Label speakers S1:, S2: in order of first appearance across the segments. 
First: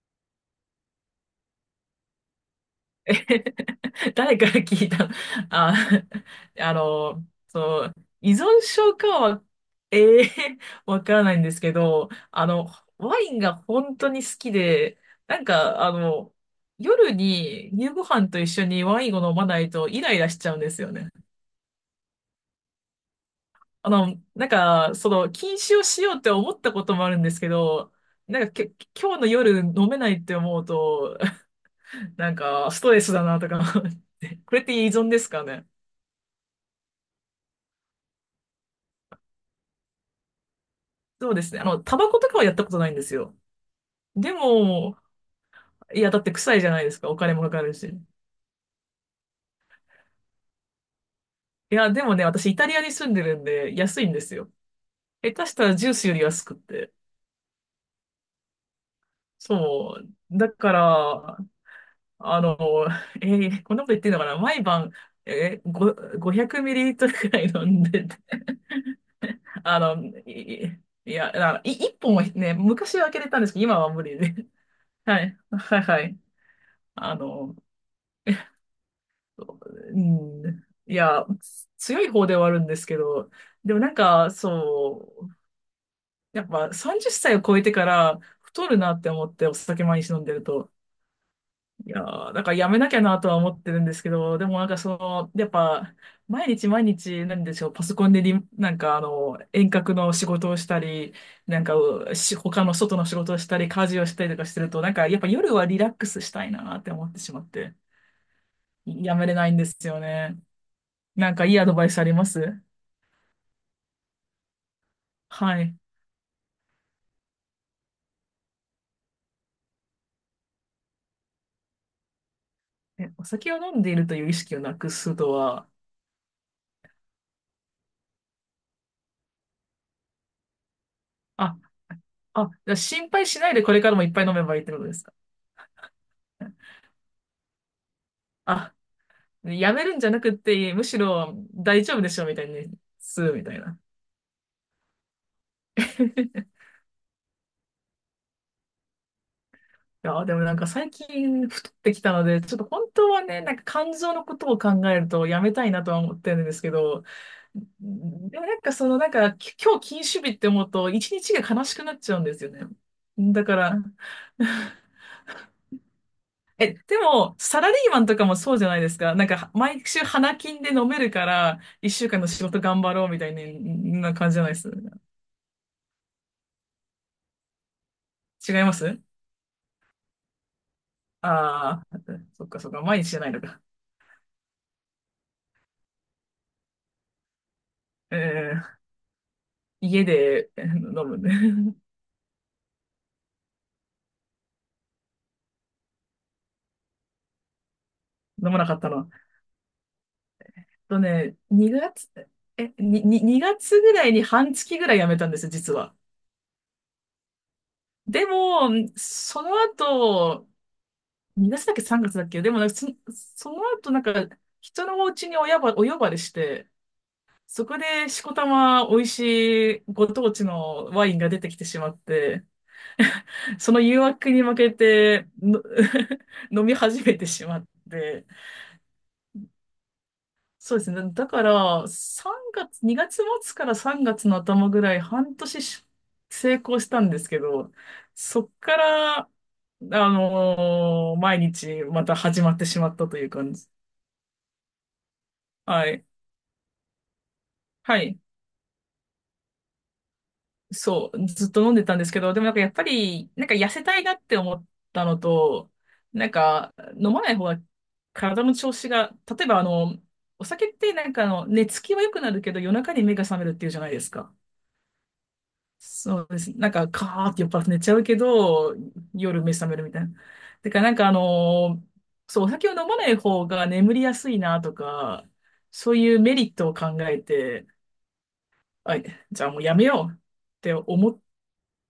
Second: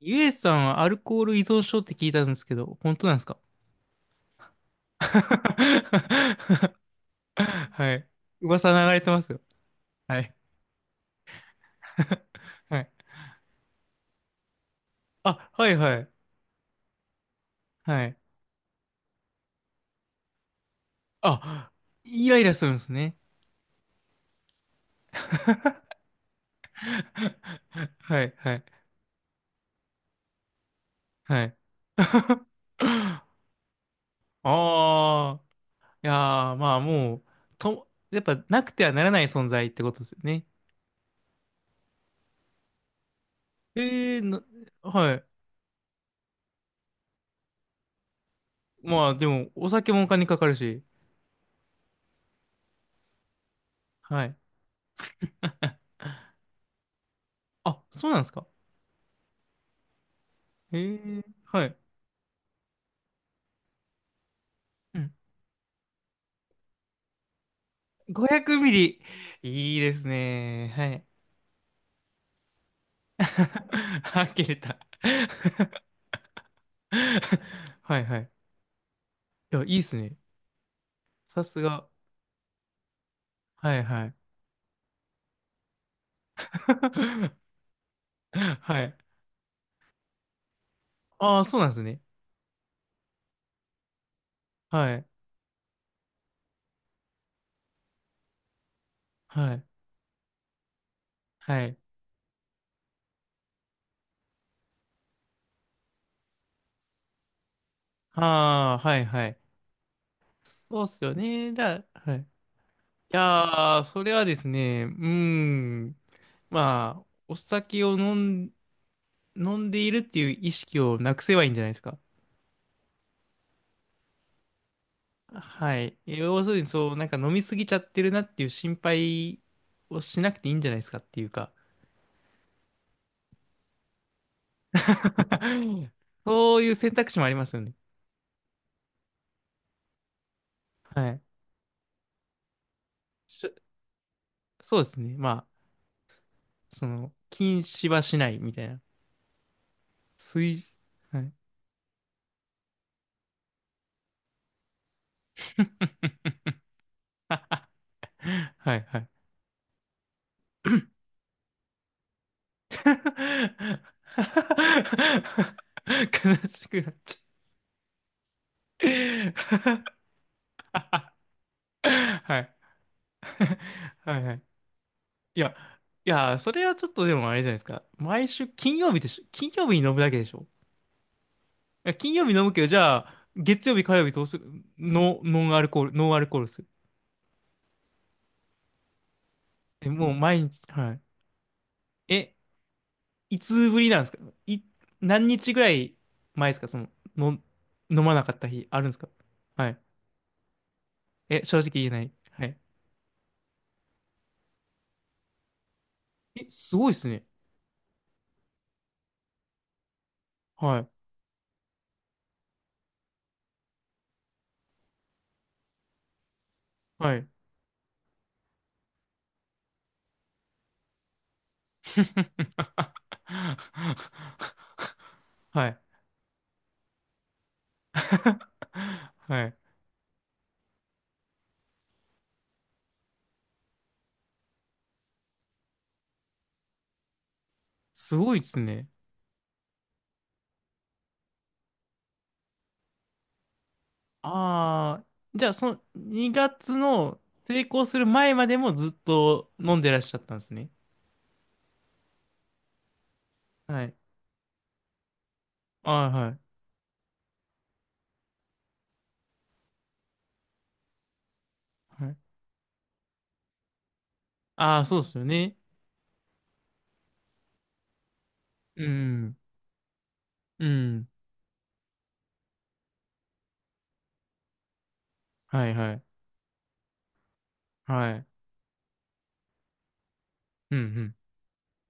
S1: ゆえさんはアルコール依存症って聞いたんですけど、本当なんですか？
S2: 誰から聞いた の？ あ、そ
S1: は
S2: う、
S1: い。
S2: 依存
S1: 噂流
S2: 症
S1: れ
S2: か
S1: てますよ。
S2: は、
S1: は
S2: ええ、
S1: い。
S2: わからないんですけど、
S1: はい。
S2: ワインが本当に好きで、なん
S1: あ、はい
S2: か、
S1: はい。
S2: 夜に夕ご
S1: はい。
S2: 飯と一緒にワインを飲まないとイライラしちゃうんですよね。
S1: あ、イライラするんですね。
S2: なんか、禁酒をしようって思ったこともあるんですけど、
S1: はい
S2: なんか、
S1: はい
S2: 今日の夜飲めないって思うと、
S1: はい。
S2: なん か、ストレスだなとか思って、これって依存です
S1: ああ、
S2: かね？
S1: いやー、まあもう、やっぱなくてはならない存在ってことですよね。
S2: そうですね。タバコとかはやったことないんですよ。
S1: ええー、
S2: でも、
S1: はい。
S2: いや、だって臭いじゃないですか。お金もかかるし。い
S1: まあでも、お酒もお金かかるし。
S2: や、でもね、私イタリアに住んでるんで、安いんで
S1: は
S2: す
S1: い。
S2: よ。下手したらジュ ースより安くって。
S1: あ、そうなんですか？
S2: そう。だから、
S1: はい。
S2: あの、えこんなこと言ってんのかな毎晩、
S1: うん。
S2: えー、ご500ミリリットルくらい飲んでて、
S1: 500ミリ。い
S2: あ
S1: いで
S2: の、
S1: すね。
S2: い、
S1: はい。
S2: いや、あの、い、1本はね、昔は開 けれたんですけど、今は無理
S1: あ、切
S2: で。
S1: れた。
S2: はい。はいはい。あの、
S1: はいはい。いや、いいっす
S2: う
S1: ね。
S2: ん。いや、
S1: さすが。
S2: 強い方ではあるんですけど、で
S1: は
S2: も
S1: い
S2: なん
S1: はい。
S2: か、そう、やっぱ30歳 を超えてから太
S1: は
S2: るな
S1: い。
S2: って思ってお酒毎日飲んでると。
S1: ああ、そうなんです
S2: い
S1: ね。
S2: やー、だからやめなきゃなとは思ってるんですけど、でもなんか
S1: はい。
S2: やっぱ、毎日毎日、なんでしょう、パソコンでなんか
S1: はい。
S2: 遠隔の仕事をしたり、な
S1: は
S2: んか、
S1: い。
S2: 他の外の仕事をしたり、家事をしたりとかしてると、なんか、やっぱ夜はリラックスしたいなって思ってしまって、
S1: ああ、はい
S2: や
S1: は
S2: めれ
S1: い。
S2: ないんですよね。
S1: そうっすよ
S2: なんかい
S1: ね。
S2: いアドバイスあり
S1: はい。い
S2: ます？
S1: やー、それはですね、うー
S2: はい。
S1: ん。まあ、お酒をん、飲んでいるっていう意識をなくせばいいんじゃないですか。
S2: え、お酒を飲んでいるという意識をなくすとは、
S1: はい。要するに、そう、なんか飲みすぎちゃってるなっていう心配をしなくていいんじゃないですかっていうか。
S2: あ、あ、じゃあ心配しないでこれからもいっぱい飲めばいいってことですか？
S1: そういう選択肢もありますよね。
S2: あ、やめるんじゃなくって、むし
S1: はい。
S2: ろ大丈夫でしょみたいにするみたい
S1: し
S2: な。
S1: そうですね。まあ、禁止はしないみたいな。
S2: いや、でもなん
S1: 推、
S2: か最
S1: はい。
S2: 近太ってきたので、ちょっと本当はね、なんか肝臓のことを考えるとやめたいなとは思ってるんですけど、でもなんか
S1: はい、はい。
S2: なんか今日禁酒日って思うと一日が悲しくなっちゃうんですよね。
S1: 悲
S2: だから、
S1: し
S2: え、
S1: くなっ
S2: で
S1: ちゃ
S2: も、サラリーマンとかもそうじゃないですか。なんか、毎週花金で
S1: う。
S2: 飲める から、一週間の
S1: は
S2: 仕
S1: い。
S2: 事頑張ろうみたいな、
S1: はい、
S2: 感
S1: は
S2: じじ
S1: い。
S2: ゃないです？
S1: いや、いや、それはちょっとでもあれじゃないですか。毎週
S2: 違いま
S1: 金曜日
S2: す。
S1: でしょ？金曜日に飲むだけでしょ？
S2: あ
S1: いや、
S2: あ
S1: 金曜
S2: ー、
S1: 日飲
S2: そっ
S1: む
S2: か
S1: けど、
S2: そっ
S1: じ
S2: か、
S1: ゃ
S2: 毎日じゃ
S1: あ、
S2: ないのか。
S1: 月曜日、火曜日どうする？ノンアルコールする。
S2: えー、
S1: え、
S2: 家
S1: もう毎
S2: で
S1: 日、はい。
S2: 飲むね。
S1: え、いつぶりなんですか？い、何日ぐらい前ですか？の、飲まなかっ た
S2: 飲まな
S1: 日
S2: か
S1: あ
S2: っ
S1: るん
S2: た
S1: です
S2: の。
S1: か？はい。え、正直言え
S2: 2
S1: な
S2: 月、
S1: い。はい。
S2: に2月ぐらいに半月ぐらい辞めたんですよ、実は。
S1: え、すごいですね。
S2: でも、その後、
S1: はい。
S2: 2月だっけ3月だっけ？でもなんかその後なんか、人のお家にお呼ばれして、
S1: はい。
S2: そこでしこたま美味しいご当地のワインが出てきてしまって、その誘惑に負けての
S1: はい。
S2: 飲み始めてしまっ て、
S1: はい。
S2: そうですね。だから3月、2月末から3月の頭ぐらい半年し成功したんですけど、
S1: すごい
S2: そ
S1: で
S2: っ
S1: す
S2: か
S1: ね。
S2: ら、毎日また始まってしまったという感じ。
S1: ああ、じゃあその
S2: はい。
S1: 2月の成功す
S2: は
S1: る
S2: い。
S1: 前までもずっと飲んでらっしゃったんですね。
S2: そう、ずっと飲んでたんですけど、でもなんかやっぱり、なんか痩せ
S1: はい。
S2: たいなって思ったのと、
S1: ああ、
S2: な
S1: は
S2: ん
S1: い。
S2: か飲まない方が体の調子が、例えばお酒ってなんか寝つきは
S1: は
S2: 良
S1: い。
S2: くなるけど夜中に目が覚めるっていうじゃないですか。
S1: ああ、そうですよね。
S2: そうです。なんかカーって酔っ払って寝ちゃうけど、
S1: うん。
S2: 夜目覚めるみたいな。
S1: う
S2: なん
S1: ん。
S2: かそう、お酒を飲まない方が眠りやすいなとか、
S1: はいは
S2: そう
S1: い。
S2: いうメリットを考えて、
S1: はい。
S2: あ、じゃあもうやめよう。って
S1: うん
S2: 思
S1: う
S2: っ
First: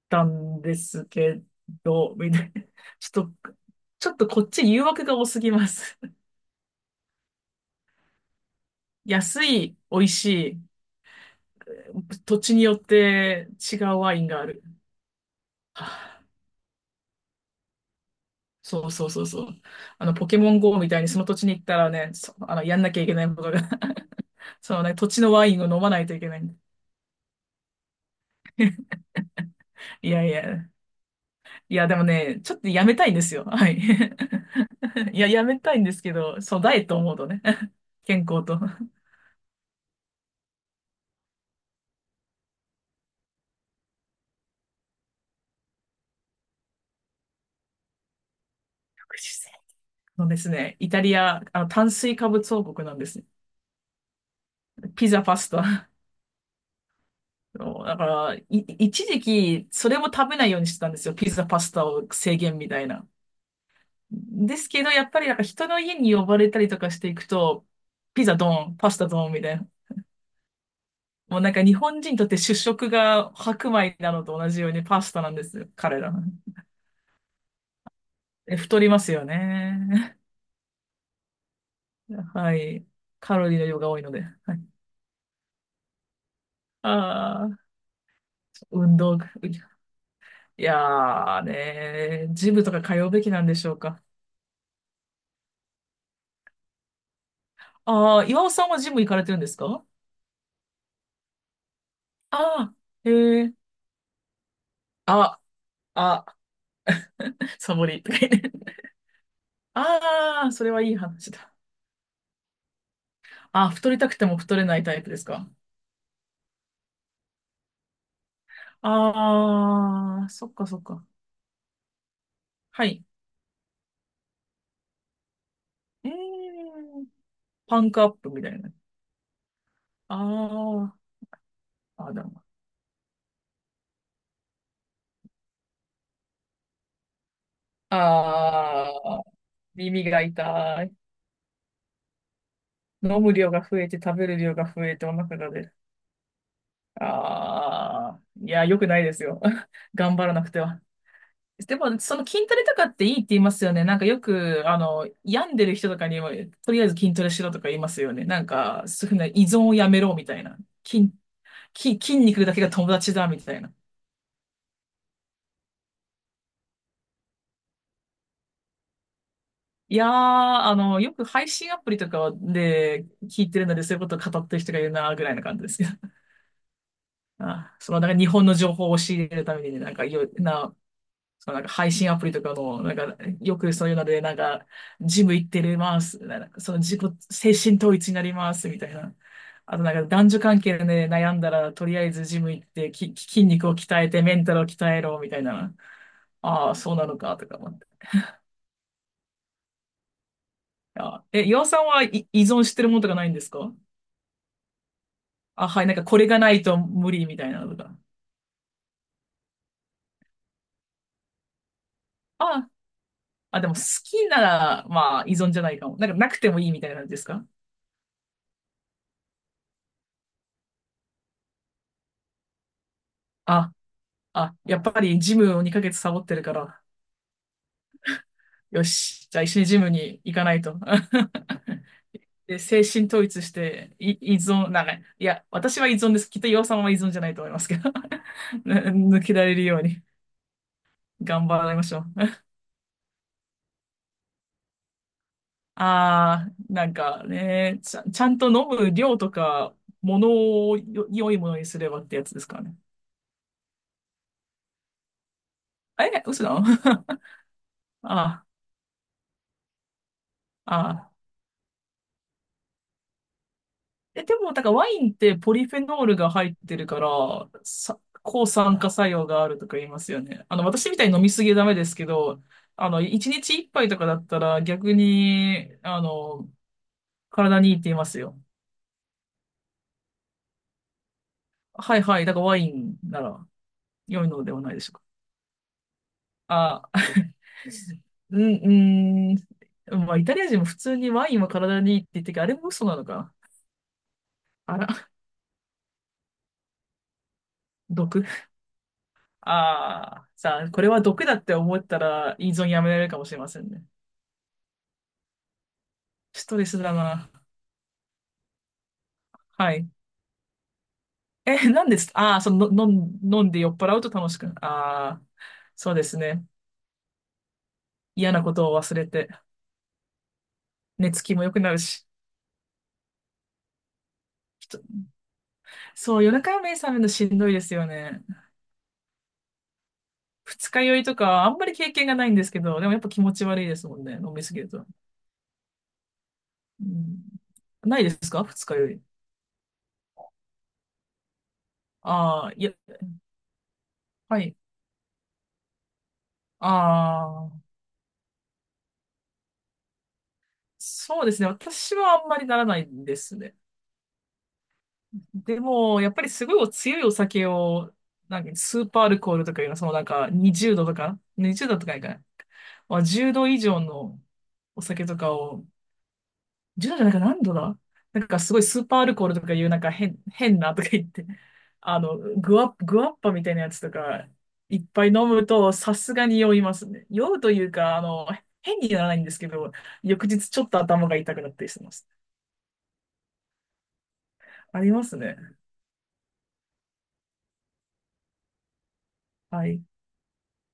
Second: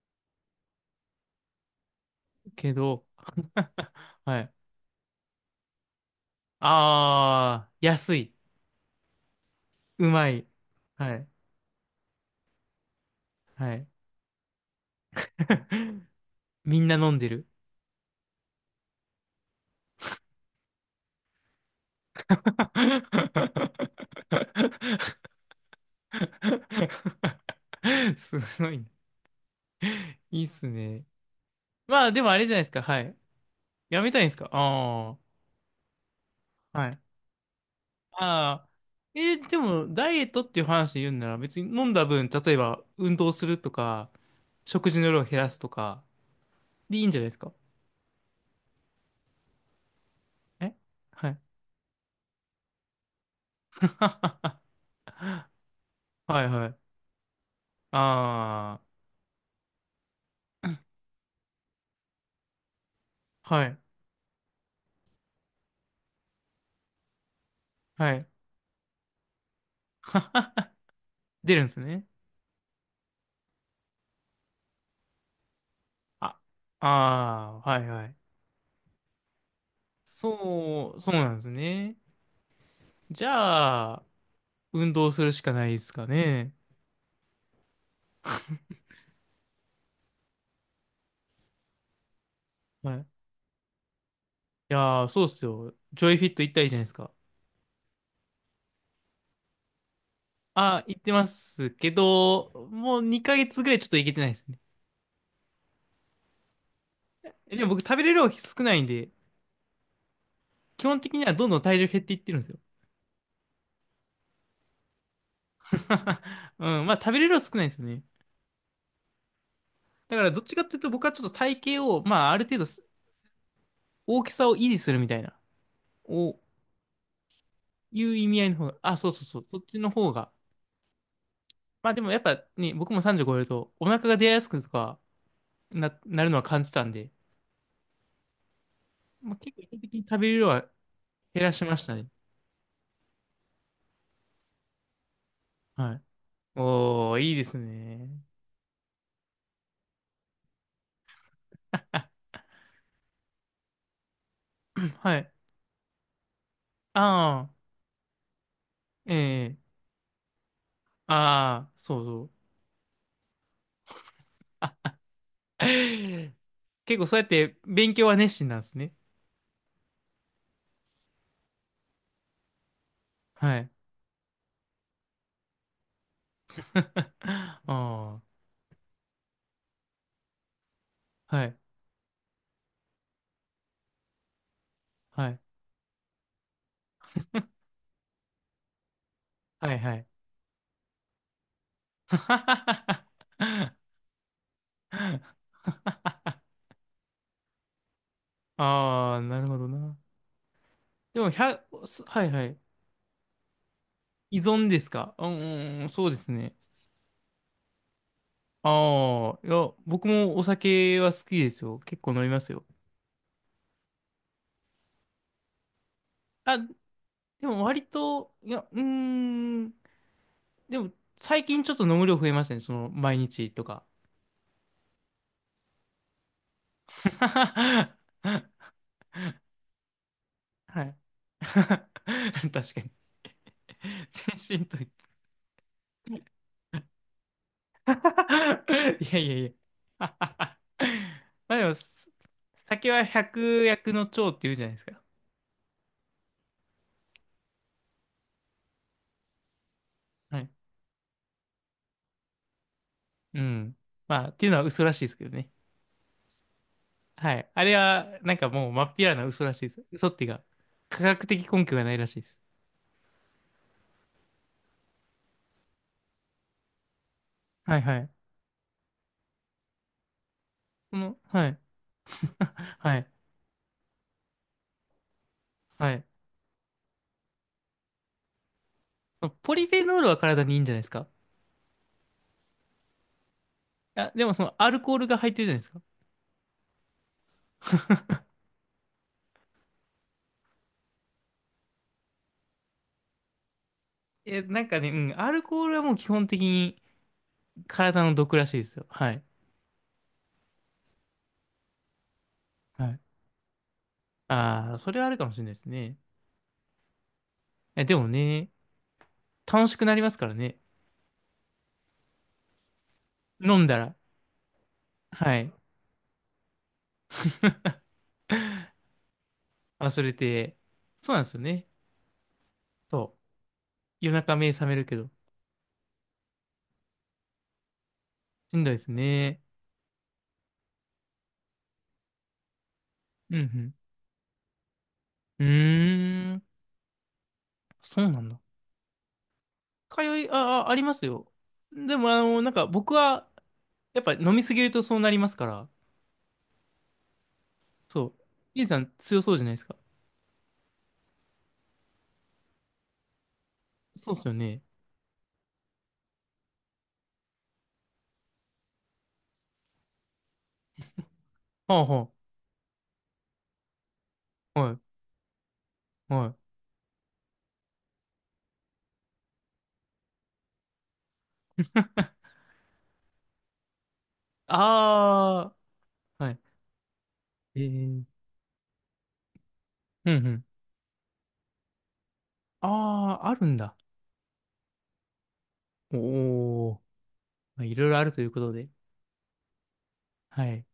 S2: たんですけど、みた
S1: ん。
S2: いな。
S1: けど、
S2: ちょっと、ちょっと
S1: は
S2: こっ
S1: い。
S2: ち誘惑が多すぎます。
S1: ああ、安い。
S2: 安い、美味
S1: う
S2: し
S1: まい。
S2: い、
S1: はい。
S2: 土地によって
S1: は
S2: 違
S1: い。
S2: うワインがある。は あ、
S1: みんな飲んでる。
S2: そうそうそうそう。ポケモン GO みたいにその土地に行ったらね、そあの、やんなきゃいけない ことが そのね、土地のワインを飲まないといけない。
S1: すごいね。
S2: いやい
S1: いいっ
S2: や、
S1: すね。
S2: いや、で
S1: ま
S2: も
S1: あ、でもあ
S2: ね、
S1: れじ
S2: ち
S1: ゃ
S2: ょ
S1: な
S2: っ
S1: いで
S2: と
S1: すか。
S2: やめ
S1: は
S2: たいん
S1: い。
S2: ですよ。はい。
S1: やめたいんですか？ あ
S2: いや、やめたいんですけど、そう、ダ
S1: あー。
S2: イエッ
S1: は
S2: トを
S1: い。
S2: 思うとね、健康と。
S1: ああ。でも、ダイエットっていう話で言うんなら、別に飲んだ分、例えば、運動するとか、食事の量を減らすとか、でいいんじゃないですか？
S2: 福祉のです
S1: え
S2: ね。イタリ
S1: はい。
S2: ア、炭水化物王国なんですね。ピザ、パスタ。
S1: はいはい。
S2: そうだから、
S1: あ
S2: 一時期、それも食べないようにしてたんですよ。ピザ、パスタを制限みたいな。
S1: あ。はい。
S2: ですけど、やっぱりなんか人の家に呼ばれたりとかしていくと、
S1: は
S2: ピ
S1: い。
S2: ザドン、パスタドンみたいな。もうなん
S1: 出る
S2: か
S1: んで
S2: 日
S1: す
S2: 本
S1: ね。
S2: 人にとって主食が白米なのと同じようにパスタなんですよ。彼ら。
S1: あ、ああ、はいはい。
S2: 太りますよね。
S1: そう、そうなんですね。
S2: はい。
S1: じ
S2: カロリーの量が
S1: ゃ
S2: 多い
S1: あ、
S2: ので。はい、
S1: 運動するしかないですかね。
S2: ああ、運動。いやーねー、ジムとか
S1: は
S2: 通
S1: い。
S2: うべきなんでしょうか？
S1: いやー、そうっすよ。ジョイフィット行ったらいいじゃないですか。
S2: ああ、岩尾さんはジム行かれてるんですか？
S1: あー、行ってますけ
S2: あ
S1: ど、
S2: あ
S1: もう
S2: ー、
S1: 2
S2: へ
S1: ヶ
S2: え、
S1: 月ぐらいちょっと行けてないですね。
S2: あ、あ、
S1: でも
S2: サ
S1: 僕
S2: ボ
S1: 食べ
S2: りと
S1: れる
S2: か言
S1: 量
S2: って。
S1: 少な いんで、
S2: ああ、それは
S1: 基
S2: いい
S1: 本的に
S2: 話
S1: はどん
S2: だ。
S1: どん体重減っていってるんですよ。
S2: ああ、太りたくても太れないタイプですか？
S1: うん、まあ食べれる量少ないんですよね。だ
S2: あ
S1: か
S2: あー、
S1: らどっ
S2: そ
S1: ち
S2: っ
S1: かっ
S2: か
S1: てい
S2: そ
S1: う
S2: っ
S1: と僕
S2: か。
S1: はちょっと体型を、まあある程度
S2: はい。
S1: 大きさを維持するみたいな、
S2: うー
S1: を
S2: ん、パンク
S1: い
S2: アッ
S1: う意
S2: プ
S1: 味
S2: み
S1: 合
S2: た
S1: いの
S2: い
S1: 方
S2: な。
S1: が、あ、そうそうそう、そっちの方が。
S2: あ
S1: まあで
S2: あ、
S1: も
S2: あ、
S1: やっ
S2: で
S1: ぱ
S2: も。
S1: ね、僕も30超えるとお腹が出やすくとかなるのは感じたんで、
S2: ああ、
S1: まあ、結構意図的に
S2: 耳
S1: 食
S2: が
S1: べれる量は
S2: 痛い。
S1: 減らしましたね。
S2: 飲む量が増えて食べる量が増えてお腹が出る。
S1: はい。おー、いいですね。
S2: ああ、いや、良くないですよ。頑張らなくては。でも、
S1: あ、
S2: その筋トレとかっていいって言いますよね。なんかよく、
S1: はい。
S2: 病んでる人とかにも、とりあえず筋トレし
S1: ああ、
S2: ろとか言いますよね。なんか、そういうふうな依
S1: ええ、
S2: 存をやめろみたいな。筋、
S1: ああ、そう
S2: 筋
S1: そう。
S2: 肉だけが友達だみたいな。
S1: 結構そうやって勉強は熱心なんですね。
S2: いやー、よく配信アプリとかで聞い
S1: は
S2: てる
S1: い。
S2: ので、そういうことを語ってる人がいるな、ぐらいな感じですけど。
S1: あ
S2: あ、その、なんか
S1: あ、
S2: 日本の情報を教えるためにね、なんか、いろんな
S1: はい、
S2: 配信アプリとかの、なんか、よくそういうので、なんか、ジ
S1: は
S2: ム
S1: い、
S2: 行ってるます。なんか自己、精神統一になります、みたいな。
S1: は
S2: あ
S1: い、
S2: となん
S1: は
S2: か
S1: い。
S2: 男女関係で、ね、悩んだら、とりあえずジム行ってき、筋肉を 鍛えて、メンタルを鍛えろ、みたいな。ああ、そうなのか、とか思って。
S1: ああ、なるほどな。で
S2: あ、
S1: も、ひ
S2: え、岩
S1: ゃ…
S2: 尾さん
S1: す
S2: は
S1: は
S2: い
S1: い、
S2: 依
S1: はい。
S2: 存してるものとかないんですか？
S1: 依存ですか？う
S2: あ、
S1: ん、
S2: は
S1: う
S2: い、
S1: ん、
S2: なんか
S1: そうで
S2: これ
S1: す
S2: がな
S1: ね。
S2: いと無理みたいなのとか。
S1: ああ、いや、僕もお酒は好きですよ。結構飲みますよ。
S2: あ、あ、でも好きなら、まあ依存じゃないかも。なんかなくて
S1: あ、
S2: もい
S1: で
S2: いみたいな感じですか？
S1: も割と、いや、うーん、でも、最近ちょっと飲む量増えましたね。毎日と
S2: あ
S1: か。
S2: あ、やっぱりジムを2ヶ月サボってるから、
S1: は
S2: よし、じゃあ一緒にジムに行かないと。
S1: い。
S2: で、
S1: 確か
S2: 精
S1: に。
S2: 神統一して、依
S1: 全身
S2: 存、
S1: と
S2: なん
S1: 言っ
S2: か、いや、私は依存です。きっと岩さんは依存じゃないと思いますけ
S1: て。
S2: ど。
S1: いや
S2: 抜
S1: い
S2: け
S1: や
S2: られ
S1: い
S2: るように
S1: や。
S2: 頑
S1: まあで
S2: 張
S1: も、
S2: りましょう。
S1: 酒は百薬の長って言うじゃないですか。
S2: ああ、なんかね、ちゃんと飲む量とか、も
S1: はい。
S2: のを良いものにすればってやつですからね。
S1: うん。まあ、っていうのは嘘らしいですけどね。
S2: え、嘘だ。
S1: はい。あれは、なん
S2: あ
S1: かもう、まっぴらな嘘らしいです。嘘っていうか、
S2: あ、あ
S1: 科
S2: あ。
S1: 学的根拠がないらしいです。
S2: え、でも、だからワインってポリフェノールが入ってるから、
S1: はいは
S2: さ、
S1: い。
S2: 抗酸化作用があるとか言いますよね。私みたいに飲みす
S1: は
S2: ぎは
S1: い。
S2: ダメですけど、
S1: はい。
S2: 一日一杯とかだったら逆に、
S1: はい。
S2: 体にいいって言いますよ。
S1: ポリフェノールは体にいいんじゃないですか？
S2: はいはい。だからワインなら
S1: あ、で
S2: 良い
S1: もそ
S2: ので
S1: の
S2: は
S1: ア
S2: ない
S1: ル
S2: でしょ
S1: コ
S2: う
S1: ー
S2: か。
S1: ルが入ってるじゃないですか。
S2: あ、うん、うん。まあ、イタリア人も普通にワインは体にいいって言ってるけど、あれも嘘なのかな。
S1: え、なん
S2: あ
S1: かね、う
S2: ら、
S1: ん、アルコールはもう基本的に体の
S2: 毒。
S1: 毒らしいですよ。はい。
S2: ああ、さあ、これは毒だって思ったら依存や
S1: は
S2: めら
S1: い。
S2: れるかもしれませんね。
S1: ああ、それはあるかもしれないですね。
S2: ストレスだな。
S1: え、でもね、楽
S2: は
S1: しく
S2: い。
S1: なりますからね。
S2: え、何です？ああー、その、飲ん
S1: 飲
S2: で
S1: ん
S2: 酔っ
S1: だら。
S2: 払うと楽しくな、ああ、
S1: はい。
S2: そうですね。嫌なことを忘れて、
S1: 忘れて。
S2: 寝
S1: そう
S2: つ
S1: なんです
S2: き
S1: よ
S2: も良く
S1: ね。
S2: なるし。
S1: そう。夜中目覚め
S2: ち
S1: るけど。
S2: そう、夜中目覚めるのしんどいですよね。
S1: しんどいですね。
S2: 二日酔いとか、あんまり経験がないんですけど、でもやっぱ気持
S1: う
S2: ち悪い
S1: ん
S2: ですもんね、飲みすぎると。
S1: うん。うーん。
S2: うん、な
S1: そ
S2: い
S1: う
S2: で
S1: なん
S2: す
S1: だ。
S2: か二日酔い？
S1: あ、あ、ありますよ。でも、
S2: あ
S1: な
S2: あ、
S1: ん
S2: い
S1: か
S2: や、
S1: 僕は、やっぱ飲
S2: は
S1: みす
S2: い。
S1: ぎるとそうなりますから。
S2: ああ、
S1: そう。イエさん強そうじゃないですか。
S2: そうですね。私はあんまりならないんですね。
S1: そうっすよね。
S2: でも、やっぱりすごいお強いお酒を、なんかスーパーアルコールとかいうのは、そのなんか20度とか、20
S1: は
S2: 度
S1: あ
S2: とかないか
S1: は
S2: な。まあ、10度以上の
S1: あ。は
S2: お
S1: い。
S2: 酒とかを、
S1: はい。
S2: 10度じゃないか何度だ？なんかすごいスーパーアルコールとかいうなんか変なとか言って、グワッパみたいなやつとか、いっぱい飲む
S1: あ
S2: とさす
S1: あ、
S2: が
S1: はい。
S2: に酔いますね。酔うと
S1: え
S2: い
S1: え、
S2: う
S1: う
S2: か、
S1: ん
S2: 変にならないんですけど、
S1: う
S2: 翌
S1: ん。
S2: 日ちょっと頭が痛くなったりしてます。
S1: ああ、あるんだ。
S2: ありますね。
S1: おお、まあ、いろいろあるということで。
S2: はい。
S1: はい。